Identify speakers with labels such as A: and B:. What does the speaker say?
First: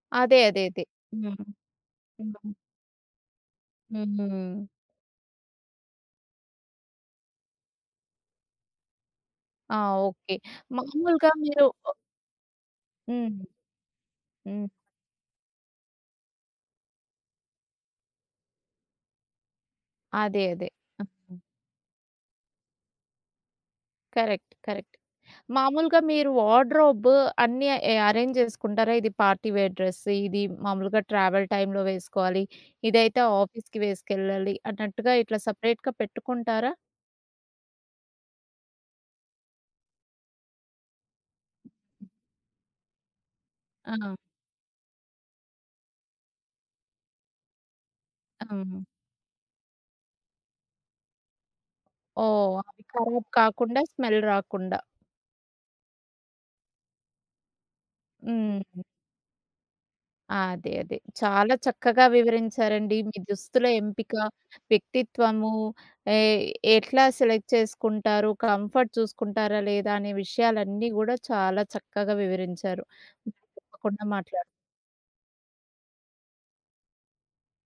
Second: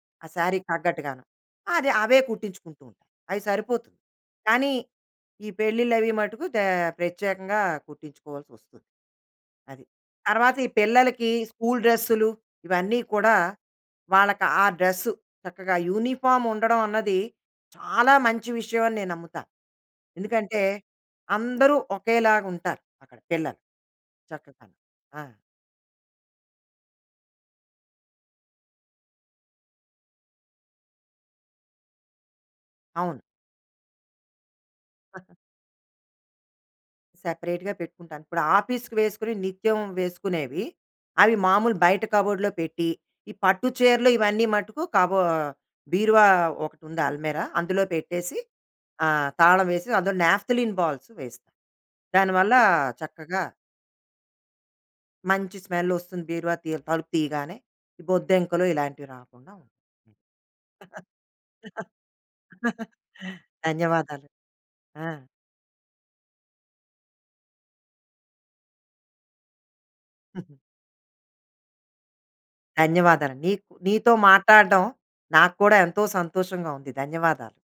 A: ఆ
B: అదే. అదే.
A: శారీకి
B: అదే.
A: తగ్గట్టుగాను.
B: హ్మ్.
A: అది అవే
B: హ్మ్.
A: కుట్టించుకుంటూ ఉంటాను అవి సరిపోతుంది.
B: హుహు.
A: కానీ, ఈ పెళ్ళిళ్ళవి మటుకు దే ప్రత్యేకంగా కుట్టించుకోవాల్సి వస్తుంది.
B: ఆ!
A: అది.
B: ఓకే.
A: తరువాత ఈ పిల్లలకి
B: మాములుగా మీరు
A: స్కూల్
B: ఆహ్
A: డ్రెస్సులు, ఇవన్నీ
B: హ్మ్.
A: కూడా వాళ్ళకి ఆ
B: హ్మ్.
A: డ్రెస్సు చక్కగా యూనిఫార్మ్ ఉండడం అన్నది చాలా మంచి విషయం అని నేను నమ్ముతాను.
B: అదే
A: ఎందుకంటే,
B: అదే. ఆ!
A: అందరూ ఒకేలాగుంటారు అక్కడ పిల్లలు.
B: కరెక్ట్.
A: చక్కగా
B: కరెక్ట్.
A: ఆ!
B: మామూలుగా మీరు వార్డ్‌రోబు అన్నీ అరేంజ్ చేసుకుంటారా? ఇది పార్టీ వేర్ డ్రెస్సు. ఇది మామూలుగా ట్రావెల్ టైమ్‌లో వేసుకోవాలి.
A: అవును.
B: ఇదైతే ఆఫీస్‌కి వేసుకెళ్ళాలి అన్నట్టుగా ఇట్లా సెపరేట్‌గా పెట్టుకుంటారా?
A: సెపరేట్‌గా పెట్టుకుంటాను. ఇప్పుడు ఆఫీస్‌కి వేసుకొనేవి నిత్యం వేసుకునేవి. అవి మామూలుగా బయట కబోర్డ్‌లో పెట్టి, ఈ పట్టు చీరలు
B: ఆ!
A: ఇవన్నీ మటుకు కబో బీరువా ఒకటుంది అల్మేరా. అందులో పెట్టేసి
B: అవును.
A: ఆహ్, తాళం వేసి అందులో నాప్థలిన్ బాల్స్ వేస్తాం. దాని వల్ల
B: ఓహ్! అవి కరాబ్
A: చక్కగా...
B: కాకుండా స్మెల్ రాకుండా.
A: మంచి స్మెల్ వస్తుంది బీరువా తి తలుపు తీయగానే. బొద్దింకలు
B: హ్మ్.
A: ఇలాంటివి రాకుండా ఉంటాయి.
B: అదే అదే. చాలా చక్కగా వివరించారండి. మీ దుస్తుల ఎంపిక,
A: ధన్యవాదాలు. ఆ!
B: వ్యక్తిత్వము ఏ ఎట్లా సెలెక్ట్ చేసుకుంటారు. కంఫర్ట్ చూసుకుంటారా లేదా, అనే విషయాలన్నీ గూడా చాలా చక్కగా వివరించారు.
A: ధన్యవాదాలండి. నీకు
B: తప్పకుండా
A: నీతో
B: మాట్లాడు
A: మాట్లాడడం నాకు కూడా ఎంతో సంతోషంగా ఉంది. ధన్యవాదాలు.